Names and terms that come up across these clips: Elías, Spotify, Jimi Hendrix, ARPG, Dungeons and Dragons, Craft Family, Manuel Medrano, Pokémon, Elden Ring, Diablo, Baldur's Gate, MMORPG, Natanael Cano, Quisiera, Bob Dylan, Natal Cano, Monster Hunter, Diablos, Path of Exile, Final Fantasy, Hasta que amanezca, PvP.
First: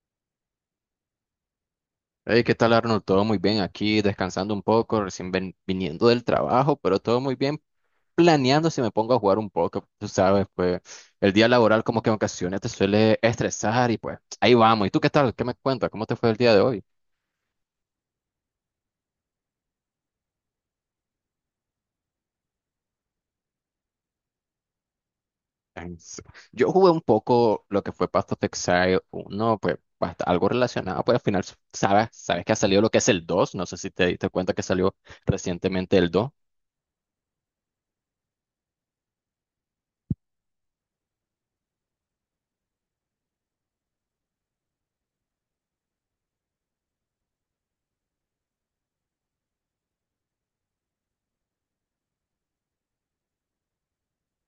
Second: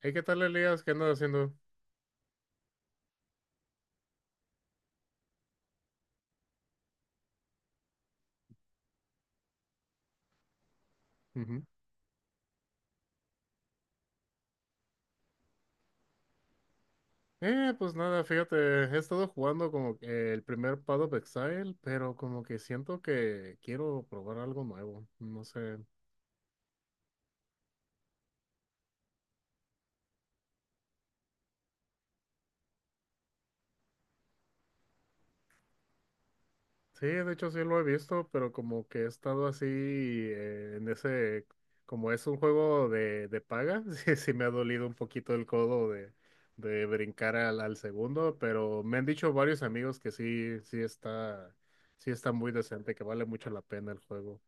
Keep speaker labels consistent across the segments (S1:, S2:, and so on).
S1: Hey, ¿qué tal, Elías? ¿Qué andas haciendo?
S2: Hey, ¿qué tal, Arnold? Todo muy bien aquí, descansando un poco, recién viniendo del trabajo, pero todo muy bien, planeando si me pongo a jugar un poco, tú sabes, pues el día
S1: Ujú.
S2: laboral como que en ocasiones te suele estresar y pues ahí vamos. ¿Y tú qué tal? ¿Qué me cuentas? ¿Cómo te fue el día de hoy?
S1: Pues nada, fíjate, he estado jugando como que el primer Path of Exile, pero como que siento que quiero probar algo nuevo, no sé.
S2: En s- Yo jugué un poco lo que fue Path of Exile 1, pues algo relacionado, pues al final sabes que ha salido lo que es el 2, no sé si te diste cuenta que salió recientemente el 2.
S1: Sí, de hecho sí lo he visto, pero como que he estado así en ese, como es un juego de paga, sí, sí me ha dolido un poquito el codo de brincar al segundo, pero me han dicho varios amigos que sí, sí está muy decente, que vale mucho la pena el juego.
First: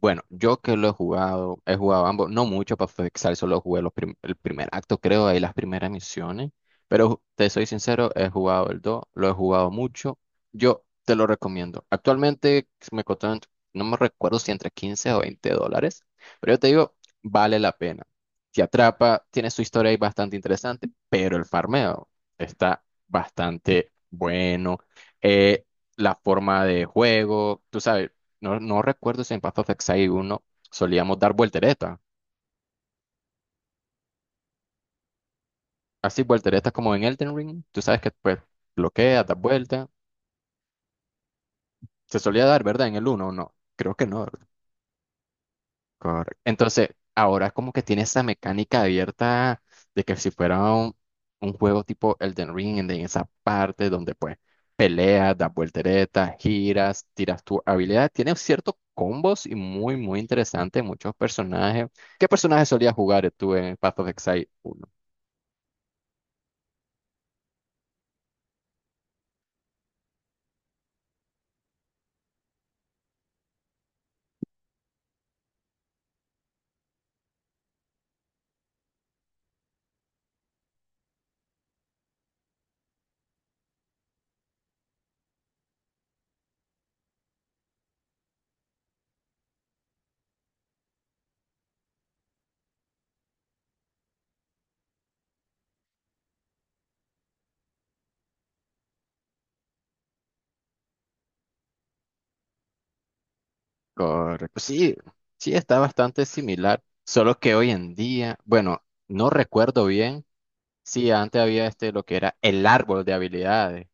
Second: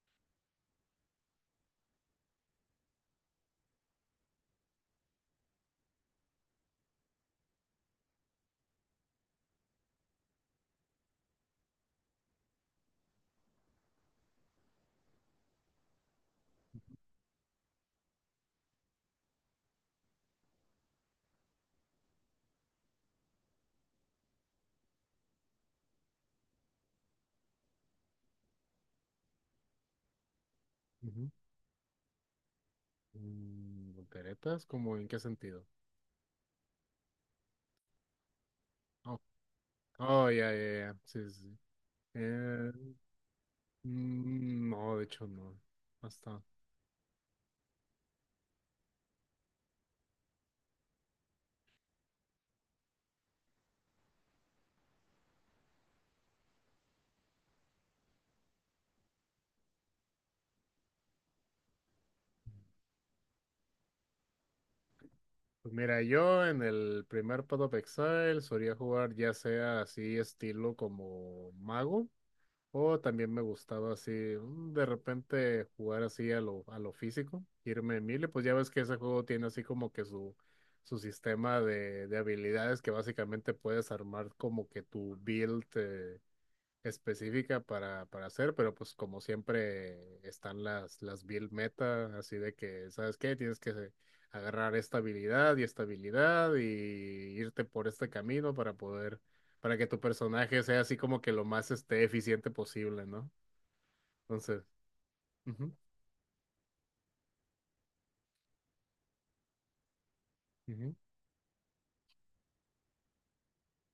S2: Bueno, yo que lo he jugado ambos, no mucho para fixar, solo jugué los el primer acto, creo, ahí las primeras misiones. Pero te soy sincero, he jugado el 2, lo he jugado mucho. Yo te lo recomiendo. Actualmente si me costó, no me recuerdo si entre 15 o $20, pero yo te digo, vale la pena. Te atrapa, tiene su historia ahí bastante interesante, pero el farmeo está bastante bueno. Eh, la forma de juego, tú sabes. No, no recuerdo si en Path of Exile uno solíamos dar volteretas.
S1: Mm, ¿volteretas? ¿Cómo en qué sentido?
S2: Así, volteretas como en Elden Ring. Tú sabes que pues
S1: Oh,
S2: bloqueas, das vuelta.
S1: oh, ya, ya, ya. Sí, sí, sí.
S2: Se solía dar,
S1: Eh,
S2: ¿verdad? En el uno o no. Creo que no.
S1: no, de hecho no. No
S2: Correcto.
S1: está.
S2: Entonces, ahora como que tiene esa mecánica abierta de que si fuera un juego tipo Elden Ring, en esa parte donde pues peleas, das volteretas, giras, tiras tu habilidad. Tiene ciertos combos y muy, muy interesante. Muchos personajes. ¿Qué personajes solías jugar tú en Path of Exile uno?
S1: Pues mira, yo en el primer Path of Exile solía jugar ya sea así estilo como mago o también me gustaba así de repente jugar así a lo físico, irme en melee, pues ya ves que ese juego tiene así como que su sistema de habilidades que básicamente puedes armar como que tu build. Específica para hacer, pero pues como siempre están las build meta, así de que, ¿sabes qué? Tienes que agarrar esta habilidad y irte por este camino para poder, para que tu personaje sea así como que lo más eficiente posible, ¿no?
S2: Correcto.
S1: Entonces,
S2: Sí, sí,
S1: ujú,
S2: está bastante similar, solo que hoy en día, bueno, no recuerdo bien
S1: ujú.
S2: si antes había este lo que era el árbol de habilidades,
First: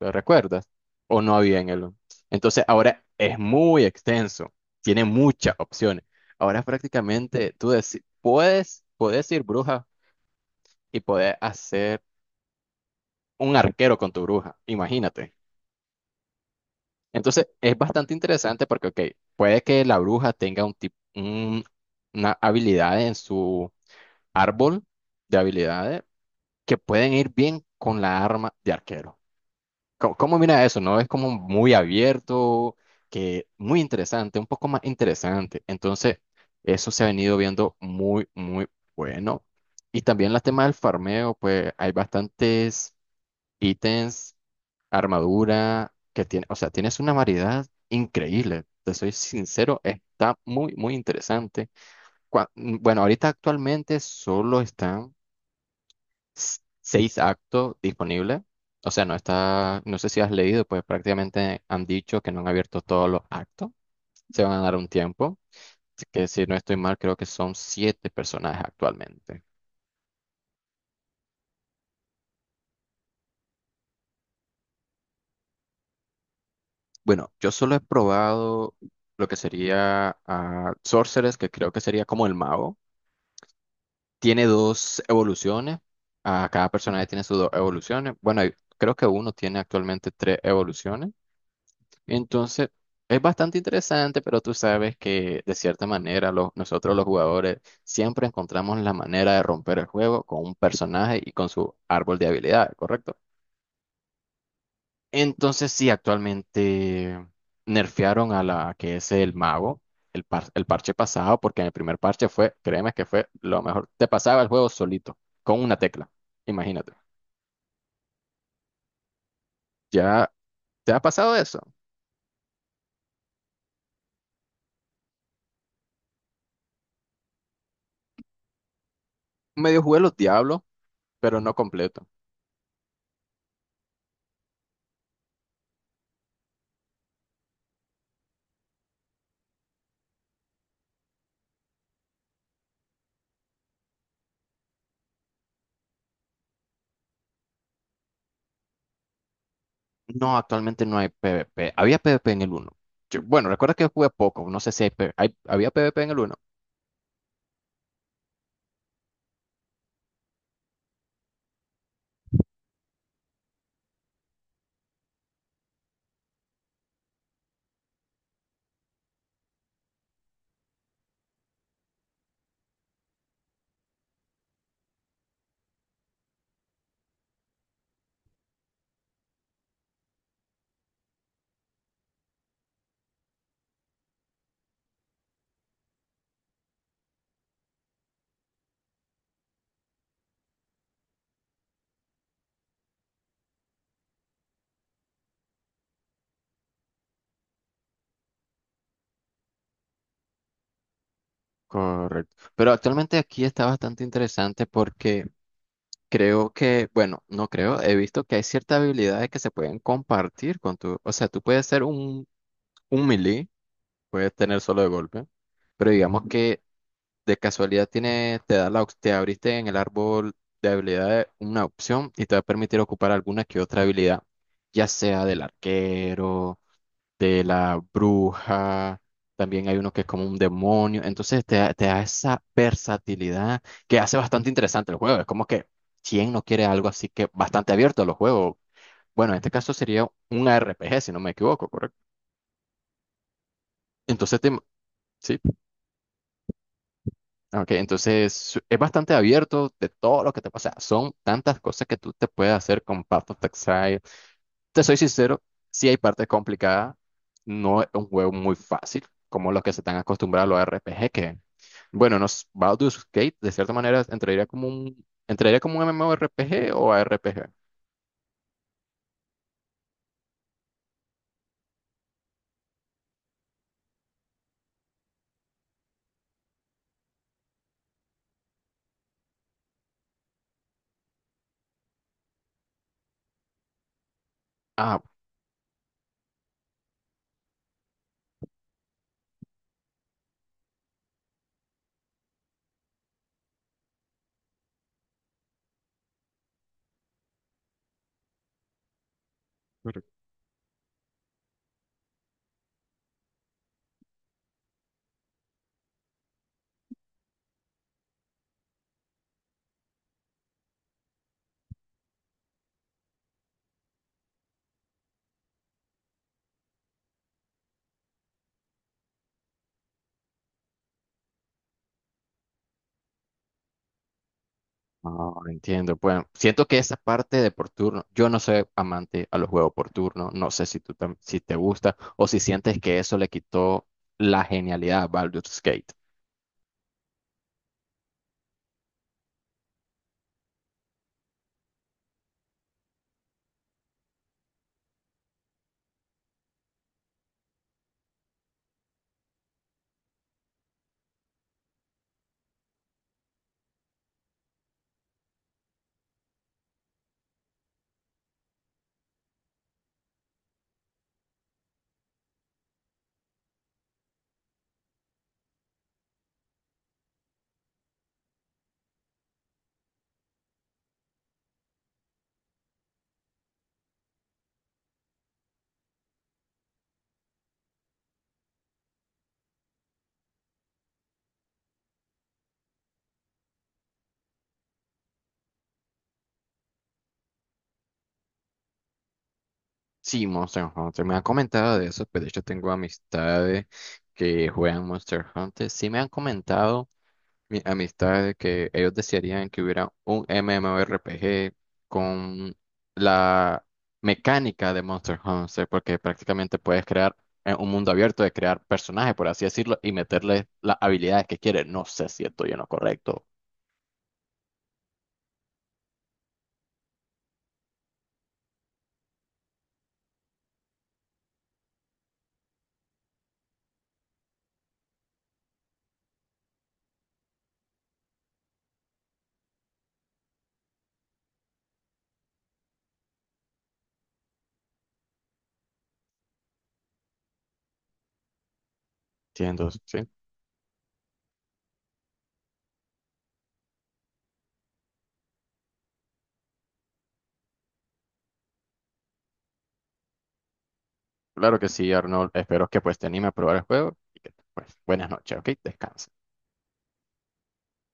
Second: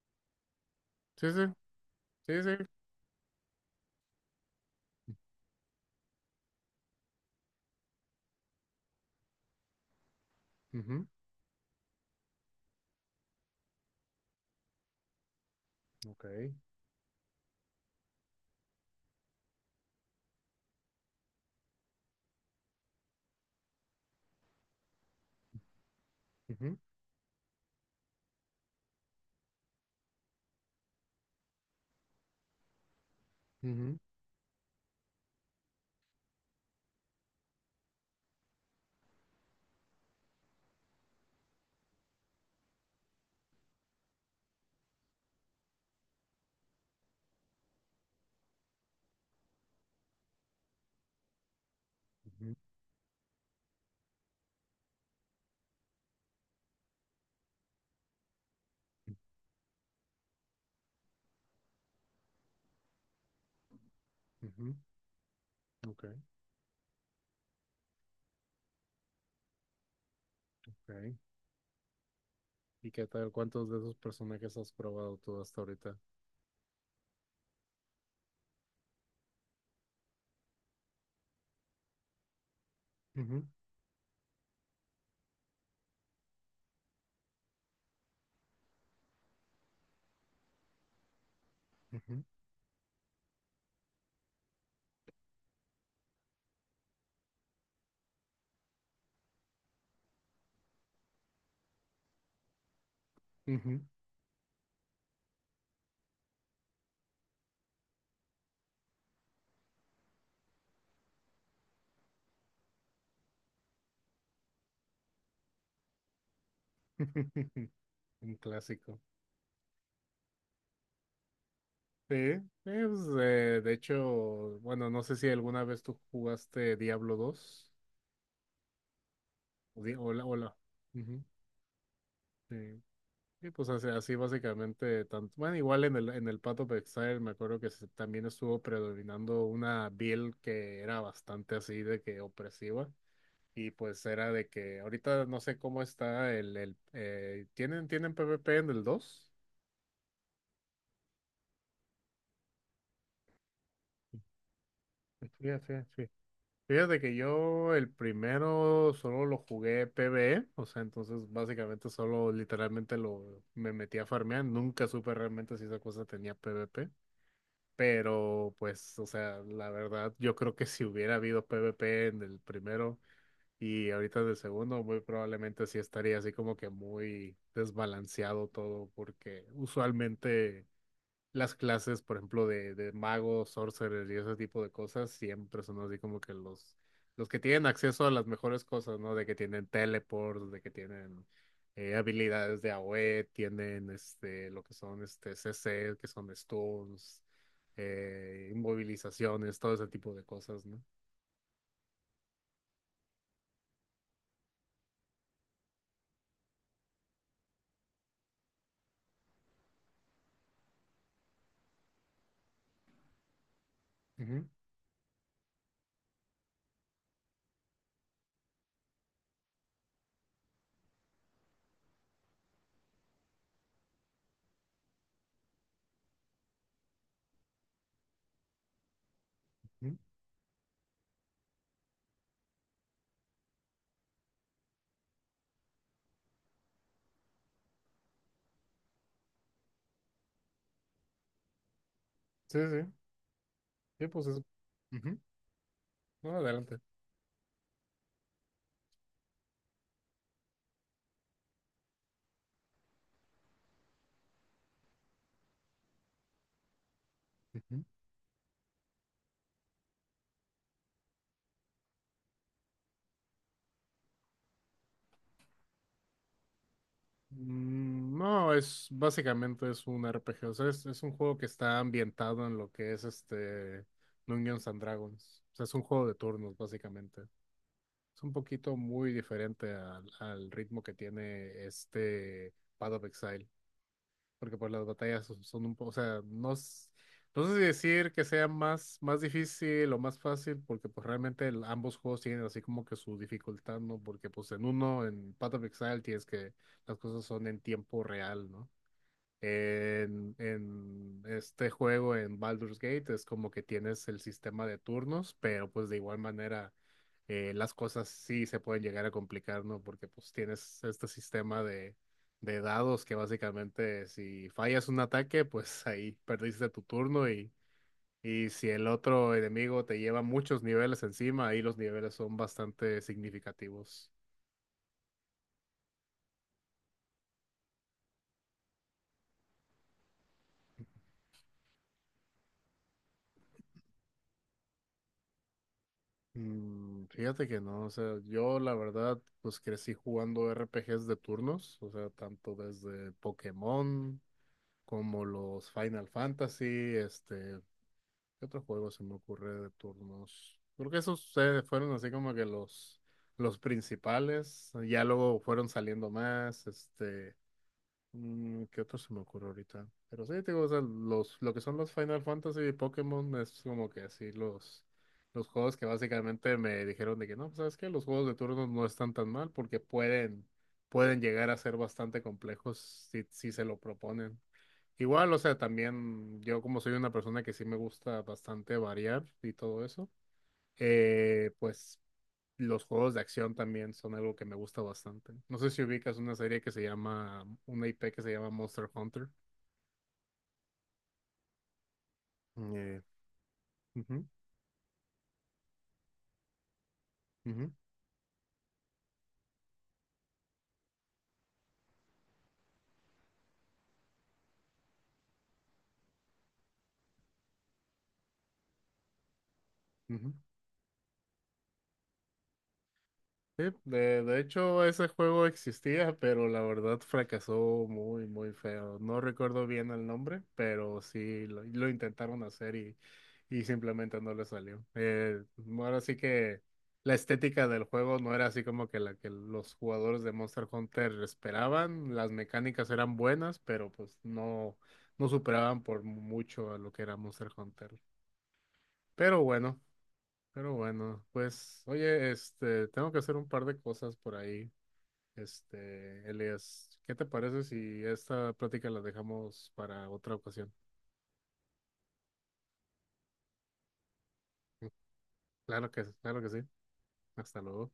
S2: ¿lo recuerdas? O
S1: Sí,
S2: no
S1: sí,
S2: había en el.
S1: sí, sí.
S2: Entonces ahora es muy extenso, tiene muchas opciones. Ahora prácticamente tú puedes ir bruja y
S1: Ujú,
S2: poder hacer un arquero con tu bruja, imagínate.
S1: ok.
S2: Entonces, es bastante interesante porque, ok, puede que la bruja tenga un tipo, una habilidad en su árbol de habilidades
S1: Ujú,
S2: que pueden ir bien con la arma de arquero. ¿Cómo, cómo mira eso? ¿No? Es como muy abierto, que muy
S1: ujú,
S2: interesante, un poco más interesante. Entonces, eso se ha venido viendo muy, muy bueno. Y también la tema del farmeo, pues hay bastantes ítems armadura que tiene, o sea, tienes una variedad increíble. Te soy sincero, está muy, muy interesante.
S1: ujú,
S2: Bueno, ahorita actualmente solo están seis actos disponibles. O sea, no está, no sé si has leído, pues prácticamente han dicho que no han abierto todos los actos. Se van a
S1: ujú,
S2: dar un tiempo.
S1: ok,
S2: Así que si no estoy mal, creo que son siete personajes actualmente.
S1: ok. ¿Y qué tal? ¿Cuántos de esos personajes has probado tú hasta ahorita?
S2: Bueno, yo solo he probado lo que sería a Sorceress, que creo que sería como el mago.
S1: Ujú,
S2: Tiene dos evoluciones. A cada personaje tiene sus dos evoluciones. Bueno, creo que uno tiene actualmente tres evoluciones.
S1: ujú,
S2: Entonces, es bastante interesante, pero tú sabes que de cierta manera nosotros los jugadores siempre encontramos la manera de romper el juego con un personaje y con su árbol de habilidades, ¿correcto?
S1: ujú.
S2: Entonces sí, actualmente nerfearon a la que es el mago, el parche pasado, porque en el primer parche fue, créeme que fue lo mejor. Te pasaba el juego solito, con una tecla, imagínate.
S1: Un clásico.
S2: ¿Ya te ha pasado eso?
S1: Sí, pues, de hecho, bueno, no sé si alguna vez tú jugaste Diablo 2 o
S2: Medio jugué los
S1: hola, hola.
S2: Diablos,
S1: Ujú,
S2: pero no completo.
S1: sí. Sí, pues así, así básicamente, tanto, bueno, igual en el Path of Exile me acuerdo que también estuvo predominando una build que era bastante así de que opresiva. Y pues era de que ahorita no sé cómo está el, ¿tienen PvP en el 2?
S2: No, actualmente no hay PvP. Había PvP en el uno. Bueno, recuerda que jugué poco, no sé si había
S1: Fíjate,
S2: PvP en el uno.
S1: Fíjate que yo el primero solo lo jugué PvE, o sea, entonces básicamente solo literalmente lo me metí a farmear, nunca supe realmente si esa cosa tenía PvP, pero pues, o sea, la verdad, yo creo que si hubiera habido PvP en el primero y ahorita en el segundo, muy probablemente sí estaría así como que muy desbalanceado todo, porque usualmente las clases, por ejemplo, de magos, sorcerers y ese tipo de cosas, siempre son así como que los que tienen acceso a las mejores cosas, ¿no? De que tienen teleports, de que tienen habilidades de AoE, tienen lo que son este CC, que son stuns, inmovilizaciones, todo ese tipo de cosas, ¿no?
S2: Correcto. Pero actualmente aquí está bastante interesante porque creo que, bueno, no creo, he visto que hay ciertas habilidades que se pueden compartir con tu, o sea, tú puedes ser un, melee, puedes
S1: Ujú,
S2: tener solo de golpe, pero digamos que de casualidad tiene, te da te abriste en el árbol de habilidades una opción y te va a permitir ocupar alguna que otra habilidad, ya sea del arquero de la bruja, también hay uno
S1: ujú.
S2: que es como un demonio, entonces te da esa versatilidad que hace bastante interesante el juego, es como que quién no quiere algo así que bastante abierto a los juegos, bueno, en este caso sería un RPG si no me equivoco, ¿correcto?
S1: Sí, sí, sí, pues
S2: Entonces,
S1: eso. Ujú.
S2: sí,
S1: No, adelante.
S2: ok, entonces es bastante abierto de todo lo que te pasa, son tantas cosas que tú te puedes hacer con Path of Exile. Te soy sincero, sí hay partes complicadas, no es un juego muy fácil, como los que se están acostumbrados a los RPG, que, bueno, nos, Baldur's Gate, de cierta manera, entraría como un MMORPG o ARPG.
S1: Mm, no, es básicamente es un RPG, o sea, es un juego que está ambientado en lo que es este Dungeons and Dragons. O sea, es un juego de turnos, básicamente. Es un poquito muy diferente al ritmo que tiene este Path of Exile porque pues las
S2: Ah,
S1: batallas son un poco, o sea, no, no sé si decir que sea más, más difícil o más fácil, porque pues realmente ambos juegos tienen así como que su dificultad, ¿no? Porque pues en uno, en Path of Exile, tienes que las cosas son en tiempo real, ¿no?
S2: Pero-
S1: En este juego, en Baldur's Gate, es como que tienes el sistema de turnos, pero pues de igual manera las cosas sí se pueden llegar a complicar, ¿no? Porque pues tienes este sistema de dados que básicamente si fallas un ataque, pues ahí perdiste tu turno y si el otro enemigo te lleva muchos niveles encima, ahí los niveles son bastante significativos.
S2: no, entiendo. Bueno, siento que esa parte de por turno, yo no soy amante a los juegos por turno, no sé si tú si te gusta o si sientes que eso le quitó la genialidad a Baldur's Gate.
S1: Fíjate que no, o sea, yo la verdad, pues crecí jugando RPGs de turnos, o sea, tanto desde Pokémon como los Final Fantasy, este, ¿qué otro juego se me ocurre de turnos? Creo que esos fueron así como que los principales, ya luego fueron saliendo más. ¿Qué otro se me ocurre ahorita? Pero sí, te digo, o sea, los, lo que son los Final Fantasy y Pokémon es como que así los juegos que básicamente me dijeron de que no, pues, ¿sabes qué? Los juegos de turnos no están tan mal porque pueden llegar a ser bastante complejos si, si se lo proponen. Igual, o sea, también yo como soy una persona que sí me gusta bastante variar y todo eso, pues los juegos de acción también son algo que me gusta bastante. No sé si ubicas una serie que se llama, una IP que se llama Monster Hunter.
S2: Sí, Monster Hunter. Me han comentado de eso, pero de hecho tengo
S1: Eh,
S2: amistades
S1: Ujú,
S2: que juegan Monster Hunter. Sí me han comentado mi
S1: ujú,
S2: amistades que ellos desearían que hubiera un MMORPG con la mecánica de Monster Hunter, porque prácticamente puedes crear un mundo abierto de crear personajes, por así decirlo, y
S1: ujú.
S2: meterles las habilidades que quieres. No sé si estoy en lo correcto.
S1: Sí, de hecho ese juego existía, pero la verdad fracasó muy, muy feo. No recuerdo bien el nombre, pero sí lo intentaron hacer y simplemente no le salió. Ahora sí que la estética del juego no era así como que la que los jugadores de Monster Hunter esperaban. Las mecánicas eran buenas, pero pues no, no superaban por mucho a lo que era Monster Hunter. Pero
S2: Entiendo,
S1: bueno.
S2: sí.
S1: Pero bueno, pues, oye, tengo que hacer un par de cosas por ahí. Elias, ¿qué te parece si esta plática la dejamos para otra ocasión?
S2: Claro que sí, Arnold. Espero que pues te anime a probar el juego y que pues buenas noches, ¿ok? Descansa.
S1: Claro que sí. Hasta luego.